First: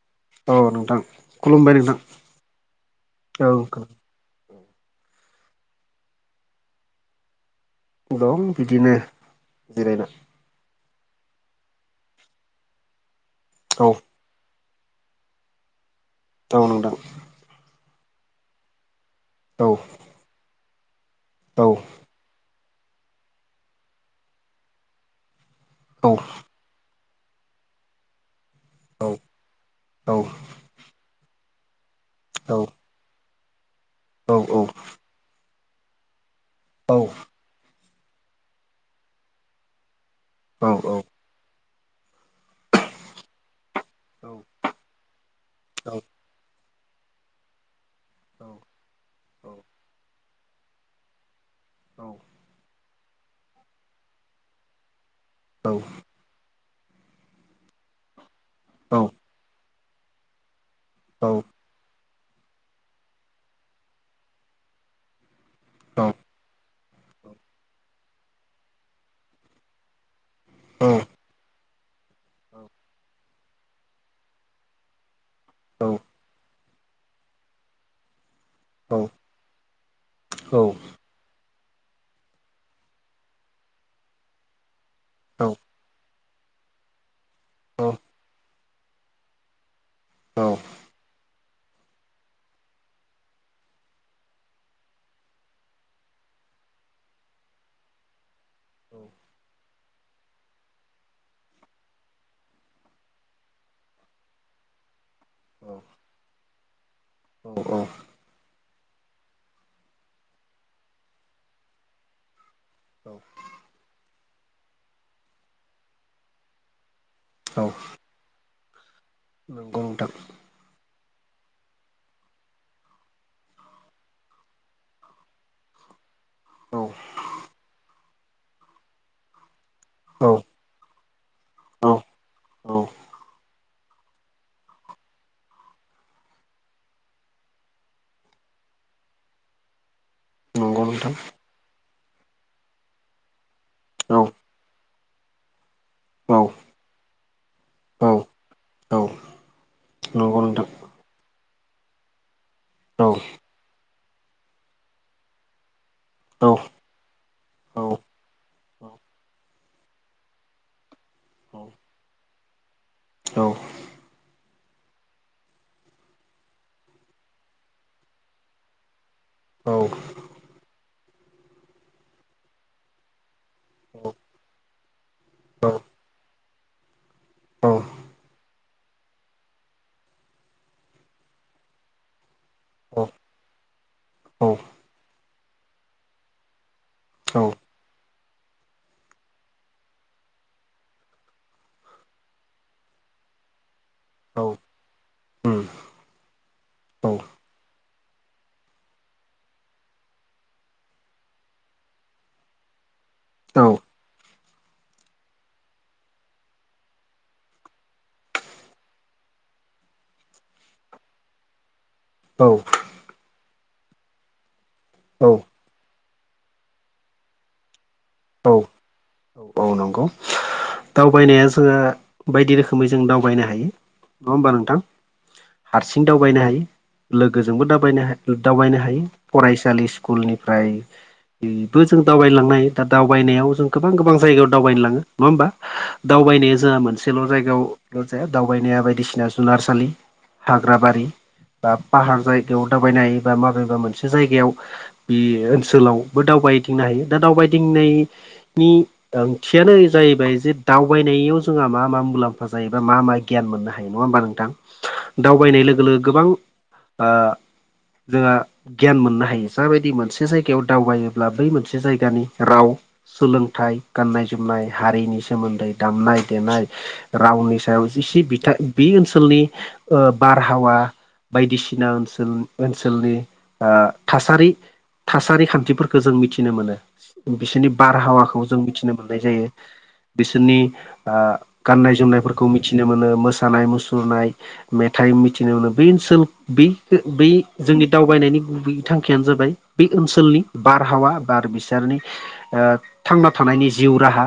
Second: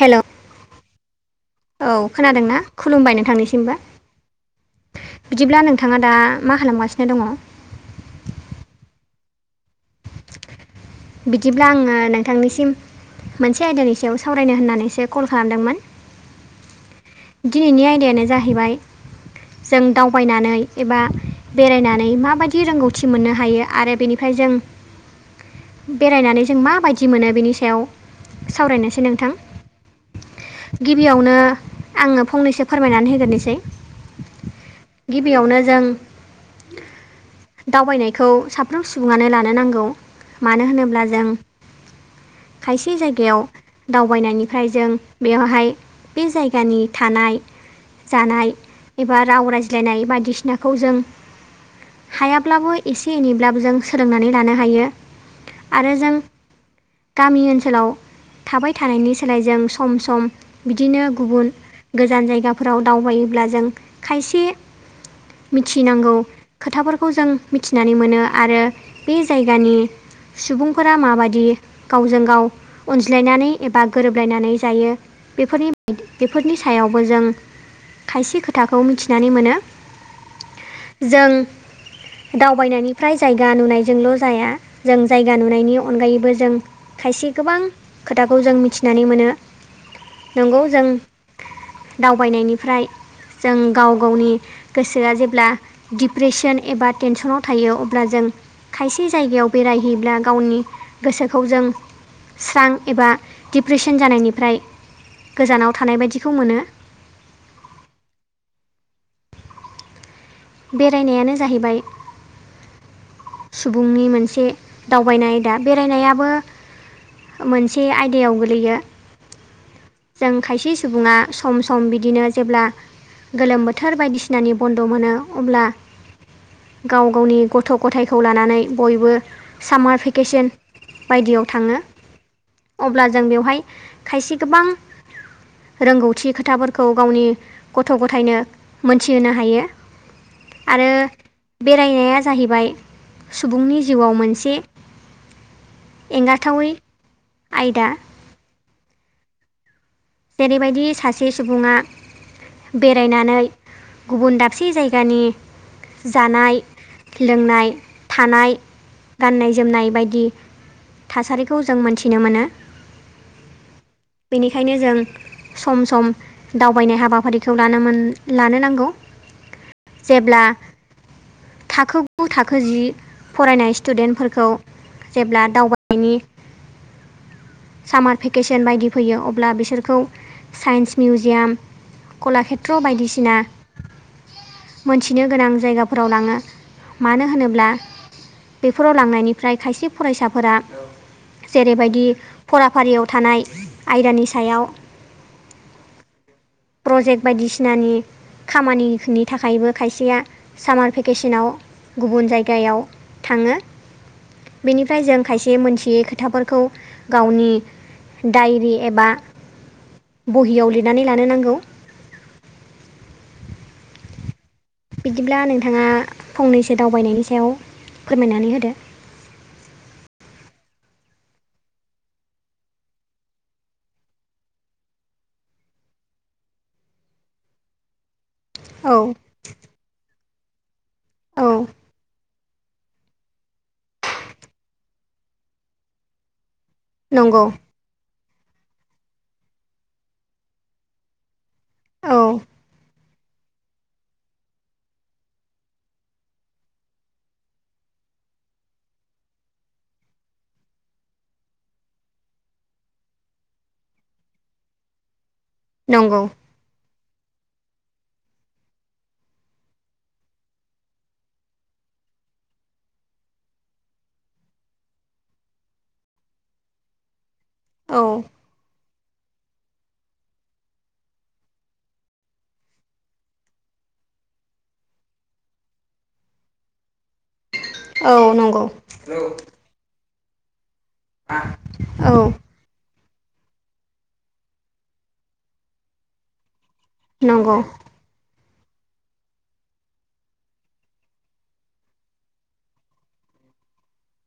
हेल' औ नोंथां खुलुमबाय औ खोनादोंना खुलुमबायनो थांनिसिमबो। नोंथां बिदिब्ला नोंथाङा दा मा खालामगासिनो दङ? दं बिदिनो बेरायना बिदिब्ला आङो नोंथांनिसिम मोनसे औ आयदानिनि सायाव सा सावरायनो होननानैसो कल खालामदोंमोन औ नोंथां। दिनैनि आयदायानो जाहैबाय औ जों दावबायनानै एबा औ बेरायनानै मायदि रोंगौथि मोननो हायो आरो बेनि जों औ बेरायनानै जों माबायदि मोनो बेनि सायाव सावरायनोसै औ नोंथां। औ गिबियावनो आङो औ फंनैसो फोरमायनानै होग्रोसै। औ औ गिबियावनो जों औ दावबायनायखौ साफ्रोम सुबुङानो लानो नांगौ मानो होनोब्ला जों खायसे जायगायाव दावबायनायनिफ्राय जों बेवहाय बे जायगा जायगानि थानाय जानाय एबा राव रायज्लायनाय बायदिसिना खौ जों हायाब्लाबो एसे एनैब्लाबो जों सोलोंनानै लानो हायो। औ आरो जों गामि ओनसोलाव थाबाय थानायनि सोलाय जों सम सम बिदिनो गुबुन गोजान जायगाफोराव दावबायोब्ला जों खायसे मिथिनांगौ खोथाफोरखौ जों मिथिनानै मोनो आरो बे जायगानि सुबुंफोरा माबादि गावजों गाव अनज्लायनानै एबा गोरोबलायनानै जायो बेफोरनि बेफोरनि नि सायावबो जों खायसे खोथाखौ मिथिनानै मोनो। जों दावबायनायनिफ्राय जायगा नुनायजोंल' जाया जों जायगा नुनायनि अनगायैबो जों खायसे गोबां खोथाखौ जों मिथिनानै मोनो। नंगौ जों दावबायनायनिफ्राय जों गाव गावनि गोसोआ जेब्ला डप्रेसन एबा टेनसनाव थायो अब्ला जों खायसे जायगायाव बेरायहैब्ला गावनि गोसोखौ जों स्रां एबा डिप्रेसन जानायनिफ्राय गोजानाव थानाय बायदिखौ मोनो औ औ बेरायनायानो जाहैबाय औ सुबुंनि मोनसे दावबायनाय आयदा बेरायनायाबो मोनसे आयदा दैयाव गोलैयो औ नोंथां जों खायसे सुबुङा सम सम बिदिनो जेब्ला गोलोम बोथोर बायदिसिनानि बन्द' मोनो अब्ला औ गाव गावनि गथ' गथायखौ लानानै बयबो सामार औ भेकेशन बायदियाव थाङो औ अब्ला जों बेवहाय खायसे गोबां रोंगौथि खोथाफोरखौ गावनि गथ' गथायनो मोनथिहोनो हायो नंगौ आरो नोंथां बेरायनाया जाहैबाय सुबुंनि जिउआव औ मोनसे औ एंगारथावै आयदा औ औ नंगौ नोंथां जेरैबायदि सासे सुबुङा औ बेरायनानै गुबुन दाबसे जायगानि औ जानाय लोंनाय औ थानाय गाननाय जोमनाय बायदि थासारिखौ जों मोनथिनो मोनो औ बेनिखायनो जों सम सम दावबायनाय हाबाफारिखौ लानो लानो नांगौ औ जेब्ला थाखो गु थाखो जि फरायनाय स्टुडेन्टफोरखौ जेब्ला दावबायनायनि सामार भेकेसन बायदि फैयो अब्ला बिसोरखौ साइन्स मिउजियाम कलाषेत्र औ बायदिसिना मोनथिनो गोनां जायगाफोराव लाङो मानो औ उम औ होनोब्ला बेफोराव लांनायनिफ्राय खायसे फरायसाफोरा जेरैबायदि फराफारियाव थानाय आयदानि सायाव प्रजेक्ट बायदिसिनानि खामानिनि थाखायबो खायसेया सामार भेकेसनाव गुबुन जायगायाव थाङो बेनिफ्राय जों खायसे मोनथियै खोथाफोरखौ गावनि डायरि एबा बहियाव लिरनानै लानो नांगौ औ औ बिदिब्ला नोंथाङा फंनैसो दावबायनायनि सायाव औ फोरमायनानै होदो औ नंगौ दावबायनाया जोंहा बायदि रोखोमै जों दावबायनो हायो नङा होमबा नोंथां हारसिं दावबायनो हायो लोगोजोंबो दाबायनो हायो दावबायनो औ हायो फरायसालि औ स्कुलनिफ्रायबो जों दावबायलांनाय दा दावबायनायाव जों गोबां गोबां जायगायाव दावबायनो लाङो नङा होमबा दावबायनाया जोंहा मोनसे ससेल' नंगौ जायगायावल' जाया दावबायनाया बायदिसिना जुनारसालि हाग्रा बारि बा औ पाहार जायगायाव दावबायनाय बा माबेबा मोनसे जायगायाव बे ओनसोलावबो दावबायदिंनो हायो दा दावबायदिंनायनि ओंथियानो जाहैबाय जे दावबायनायाव जोंहा मा मा मुलाम्फा जायोबा मा मा गियान मोननो हायो नङा होमबा नोंथां दावबायनाय लोगो लोगो नंगौ गोबां जोंहा गियान मोननो हायो जाबायदि मोनसे जायगायाव दावबायोब्ला बै मोनसे जायगानि राव सोलोंथाइ गाननाय जोमनाय हारिनि सोमोन्दै दामनाय देनाय रावनि सायाव औ जिसे बिथां बे ओनसोलनि बारहावा बायदिसिना ओनसोल ओनसोलनि ओ थासारि थासारि खान्थिफोरखौ जों मिथिनो मोनो बिसोरनि औ बारहावाखौ जों नंगौ मिथिनो मोननाय औ जायो। बिसोरनि ओ गाननाय जोमनायफोरखौ मिथिनो मोनो मोसानाय मुसुरनाय मेथाइ मिथिनो मोनो बे ओनसोल बे बै नंगौ जोंनि दावबायनायनि गुबै थांखियानो जाबाय बे ओनसोलनि बारहावा बार बिसोरनि थांना थानायनि जिउ राहा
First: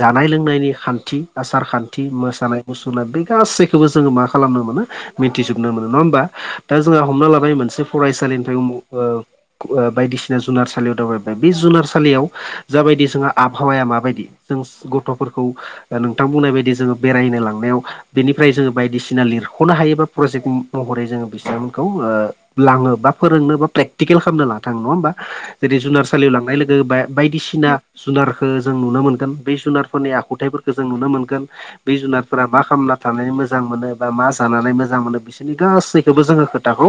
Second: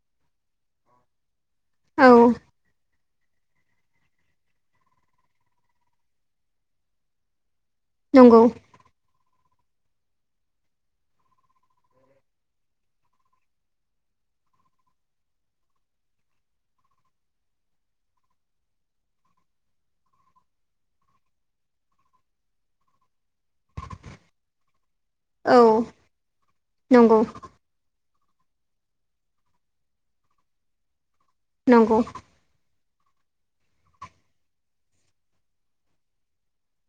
जानाय लोंनायनि ओ खान्थि आसारखान्थि औ मोसानाय मुसुरनाय बे गासैखौबो जोङो मा खालामनो मोनो। मिथिजोबनो मोनो नङा होमबा दा जोंहा हमना लानाय मोनसे नंगौ फरायसालिनिफ्राय ओ ओ बायदिसिना जुनारसालियाव दावबायबाय बे जुनार सालियाव जाबायदि जोंहा आबहावाया माबायदि जों गथ'फोरखौ नोंथां बुंनाय बायदि जोङो बेरायनो लांनायाव बेनिफ्राय जोङो बायदिसिना लिरख'नो हायोबा प्रजेक्ट महरै जोङो बिथांमोनखौ लाङो बा फोरोंनो बा प्रेकटिकेल खालामनो लाना थाङो नङा होमबा? जेरै औ जुनार सालियाव लांनाय लोगो बा नंगौ बायदिसिना थिना जुनारखौ जों नुनो मोनगोन बे जुनारफोरनि आखुथाइफोरखौ जों नुनो मोनगोन बे नंगौ जुनार फोर मा खालामना थानानै मोजां मोनो बा मा जानानै मोजां मोनो बिसोरनि गासैखौबो जोङो खोथाखौ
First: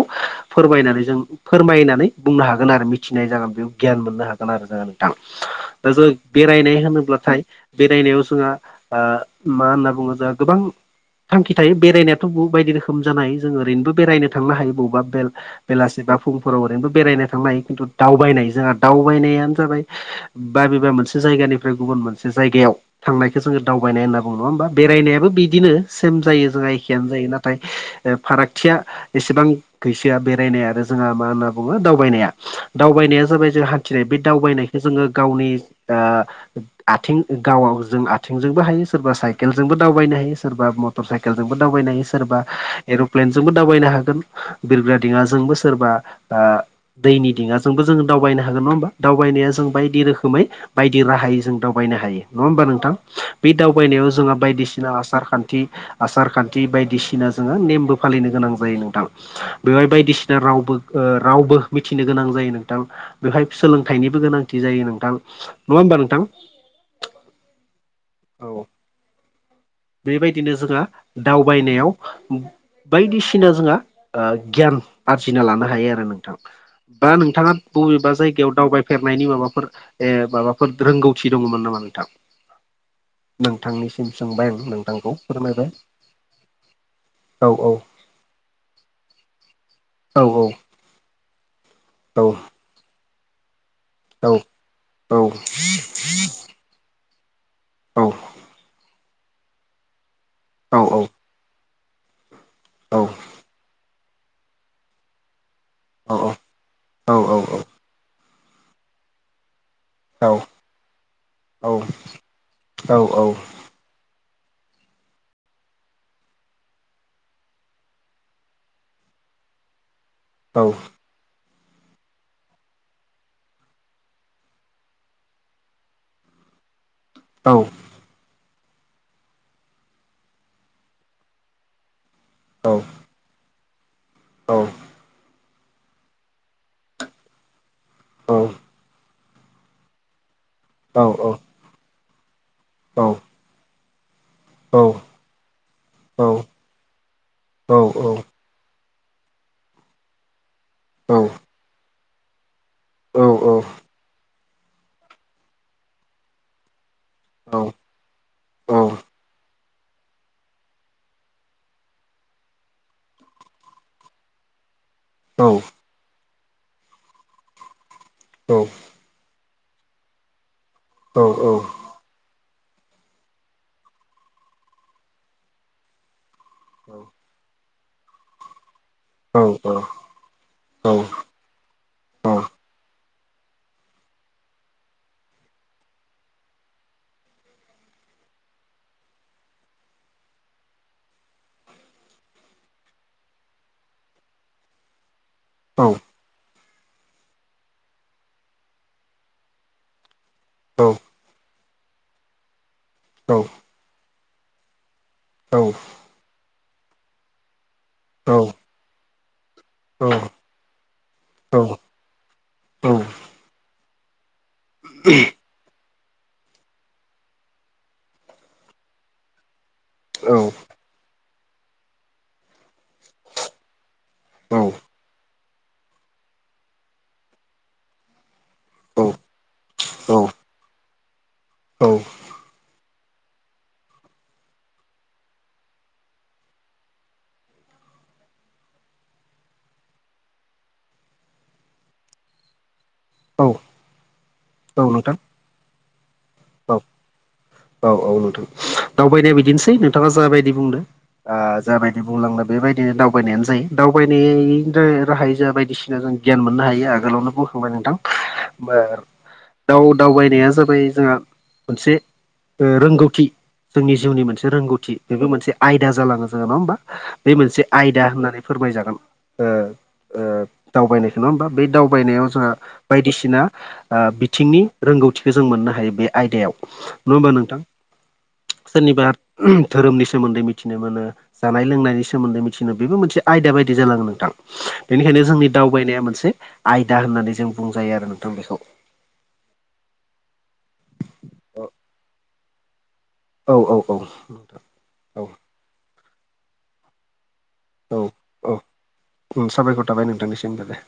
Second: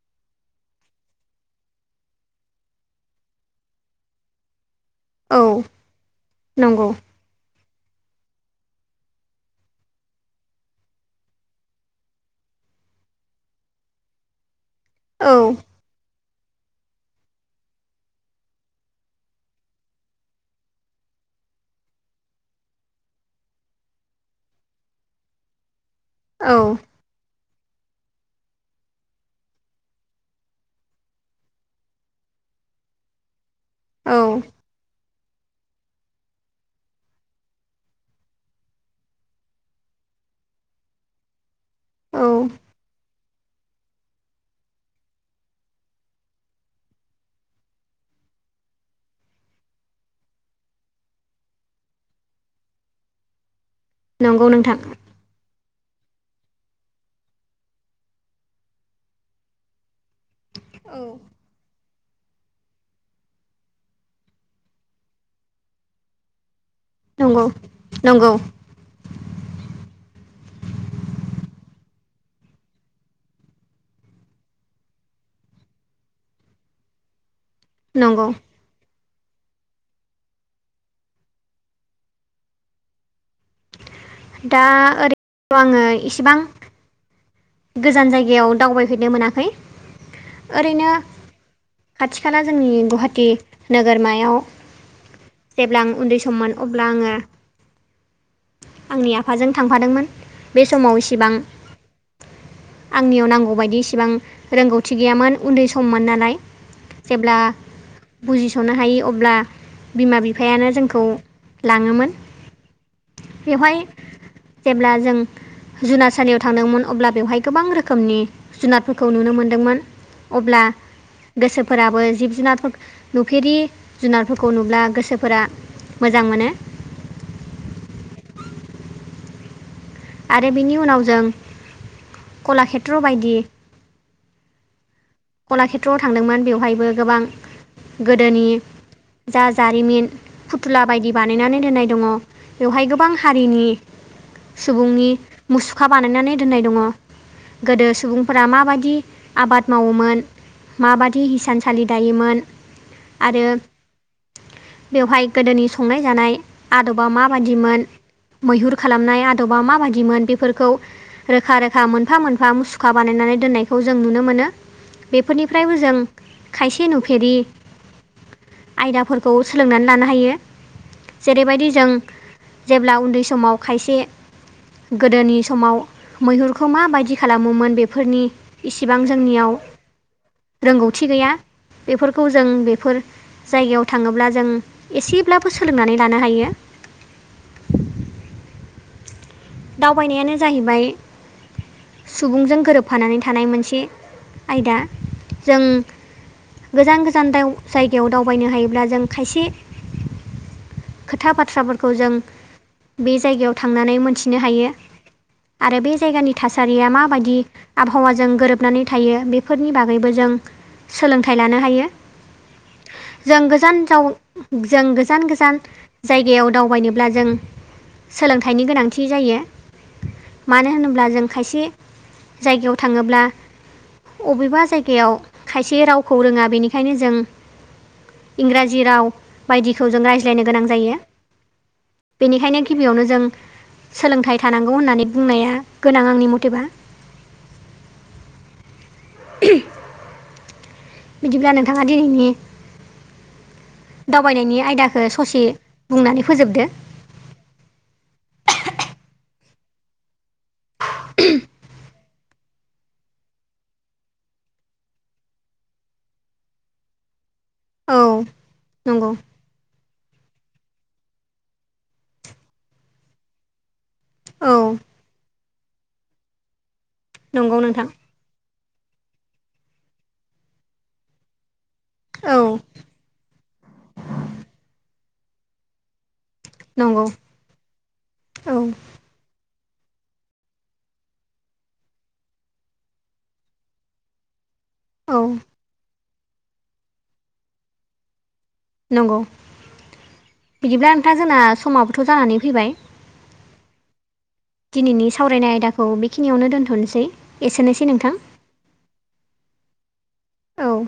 फोरमायनानै जों फोरमायनानै बुंनो हागोन आरो मिथिनाय जागोन बेयाव गियान मोननो हागोन। आरो जोङो नोंथां औ दा जो बेरायनाय नंगौ होनोब्लाथाय बेरायनायाव जोंहा ओ मा होनना बुङो जोंहा गोबां थांखि थायो बेरायनायाथ' बायदि रोखोम जानाय जों ओरैनो बेरायनो थांनो हायो। बबावबा बेल औ बेलासि बा फुंफोराव ओरैनोबो बेरायनो थांनो हायो खिन्थु दावबायनाय जोंहा दाव थगायनायानो जाबाय बाबेबा मोनसे जायगानिफ्राय गुबुन मोनसे जायगायाव थांनायखौ जोङो दावबायनाय होनना बुङो नङा होमबा बेरायनायाबो बिदिनो सेम जायो औ जोङाखि जायो नाथाय ओ फारागथिया एसेबां गैसोआ बेरायनाय आरो जोंहा मा होनना बुङो दावबायनाया दावबायनाया जाबाय जोंहा थिनाय बे औ दावबायनायखौ जोङो गावनि ओ आथिं गावाव जों आथिंजोंबो हायो सोरबा साइकेलजोंबो दावबायनो हायो सोरबा म मटर साइकेलजोंबो दावबायनो हायो सोरबा औ एर'प्लेनजोंबो दावबायनो हागोन। बिरग्रा दिङाजोंबो सोरबा ओ दैनि दिङाजोंबो जोङो दावबायनो हागोन नङा हा दावनाया जों बायदि रोखोमै बायदि राहायै जों दावबायनो हायो नङा होनबा नोंथां? बे दावबायनायाव जोंहा नंगौ नोंथां बायदिसिना आसार खान्थि खान्थि आसार खान्थि बायदिसिना जोङो नेमबो फालिनो गोनां जायो नोंथां। बेवहाय बायदिसिना रावबो औ ओ रावबो मिथिनो गोनां जायो नोंथां बेवहाय सोलोंथाइनिबो गोनांथि जायो नोंथां नङा होमबा नोंथां? नंगौ नंगौ। औ बेबायदिनो जोंहा दावबायनायाव बायदिसिना जोंहा गियान ओ आरजिना लानो हायो आरो नोंथां। बा नोंथाङा बबेबा नंगौ जायगायाव दावबाय फेरनायनि माबाफोर ए माबाफोर रोंगौथि दङमोन नामा नोंथां? नोंथांनिसिम सों दा ओरैथ' आङो इसेबां औ औ गोजान जायगायाव दावबायहैनो मोनाखै औ ओरैनो खाथि खाला जोंनि गुवाहाटी औ नोगोरमायाव औ जेब्ला आं उन्दै सममोन अब्ला आङो औ आंनि आफाजों थांफादोंमोन बे औ समाव इसिबां औ आंनियाव नांगौबायदि इसिबां रोंगौथि गैयामोन। उन्दै सममोन औ नालाय औ जेब्ला औ बुजिस'नो हायि अब्ला बिमा बिफायानो जोंखौ लाङोमोन बेवहाय जेब्ला जों जुनारसालियाव थांदोंमोन। अब्ला बेवहाय गोबां रोखोमनि जुनादफोरखौ नुनो मोनदोंमोन। अब्ला गोसोफोराबो जिब जुनाद नुफेरि जुनारफोरखौ नुब्ला गोसोफोरा मोजां मोनो। औ। आरो बिनि उनाव जों कलाखेत्र बायदि कलाखेत्रआव थांदोंमोन। बेवहायबो गोबां गोदोनि जा जारिमिन फुथुला बायदि बानायनानै दोननाय दङ। बेवहाय गोबां हारिनि सुबुंनि मुसुखा बानायनानै दोननाय दङ। गोदो सुबुंफोरा माबादि आबाद मावोमोन? माबादि हिसानसालि दायोमोन? आरो बेवहाय गोदोनि संनाय जानाय आदबा औ माबादिमोन? मैहुर औ खालामनाय आदबा माबादिमोन? बेफोरखौ रोखा-रोखा, मोनफा-मोनफा, मुसुखा बानायनानै दोननायखौ जों नुनो मोनो। औ बेफोरनिफ्रायबो जों खायसे नुफेरि आयदाफोरखौ सोलोंनानै लानो हायो। जेरैबायदि जों जेब्ला उन्दै समाव खायसे। गोदोनि समाव मैहुरखौ माबायदि खालामोमोन बेफोरनि इसिबां जोंनियाव रोंगौथि गैया। बेफोरखौ जों बेफोर जायगायाव थाङोब्ला जों एसेब्लाबो सोलोंनानै लानो हायो। दावबायनायानो जाहैबाय सुबुंजों गोरोबफानानै थानाय मोनसे आयदा। जों। गोजान गोजान दाव जायगायाव दावबायनो हायोब्ला जों खायसे खोथा बाथ्राफोरखौ जों बे जायगायाव थांनानै मोनथिनो हायो। आरो बे जायगानि थासारिया माबादि? आबहावाजों गोरोबनानै थायो। बेफोरनि बागैबो जों सोलोंथाइ लानो हायो। [inaudible] जों गोजान जाव जों गोजान गोजान जायगायाव दावबायनोब्ला जों सोलोंथाइनि गोनां। थि जायो। मानो होनोब्ला जों खायसे जायगायाव थाङोब्ला अबेबा जायगायाव खायसे रावखौ रोङा बेनिखायनो जों इंराजि राव बायदिखौ जों रायज्लायनो गोनां जायो। औ। बेनिखायनो गिबियावनो जों सोलोंथाइ थानांगौ होननानै बुंनाया गोनां आंनि मटेबा। बिदिब्ला नोंथाङा दिनैनि औ दावबायनायनि औ आयदाखो नोंथां ससे बुंनानै फोजोबदो। औ औ नोंथां दावबायनाया बिदिनोसै नोंथाङा जाबायदि बुंदों ओ जाबायदि बुंलांला बेबायदिनो दावबायनायानो जायो। दावबायनाय राहायै जा बायदिसिना जों ग्यान मोननो हायो। आगोलावनोबो फंबाय नोंथां, औ ओ नंगौ दाउ-दावबायनाया जाबाय जोंहा मोनसे रोंगौथि जोंनि जिउनि मोनसे औ रोंगौथि बेबो मोनसे। आयदा जालाङो जोङो नङा होमबा, बे नंगौ मोनसे नोंथां आयदा होननानै फोरमायजागोन ओ ओ। दावबायनायखौ नङा होमबा बे दावबायनायाव औ जोंहा बायदिसिना ओ बिथिंनि रोंगौथि जों मोननो हायो बे आयदायाव नंगौ नङा होमबा नोंथां। औ सोरनिबा धोरोमनि सोमोन्दै मिथिनो मोनो। जानाय लोंनायनि सोमोन्दै मिथिनो, बेबो मोनसे आयदा बायदि जालाङो नोंथां। औ बेनिखायनो जोंनि दावबायनाया मोनसे आयदा होननानै जों बुंजायो आरो नोंथां बेखौ नंगौ बिदिब्ला नोंथाङा जोंना समाबोथ' जानानै फैबाय औ औ औ दिनैनि औ सावरायनाय आयदाखौ बेखिनियावनो दोन्थ'नोसै एसेनोसै औ नोंथां औ साबायखर थाबाय नोंथांनिसिमबो औ दे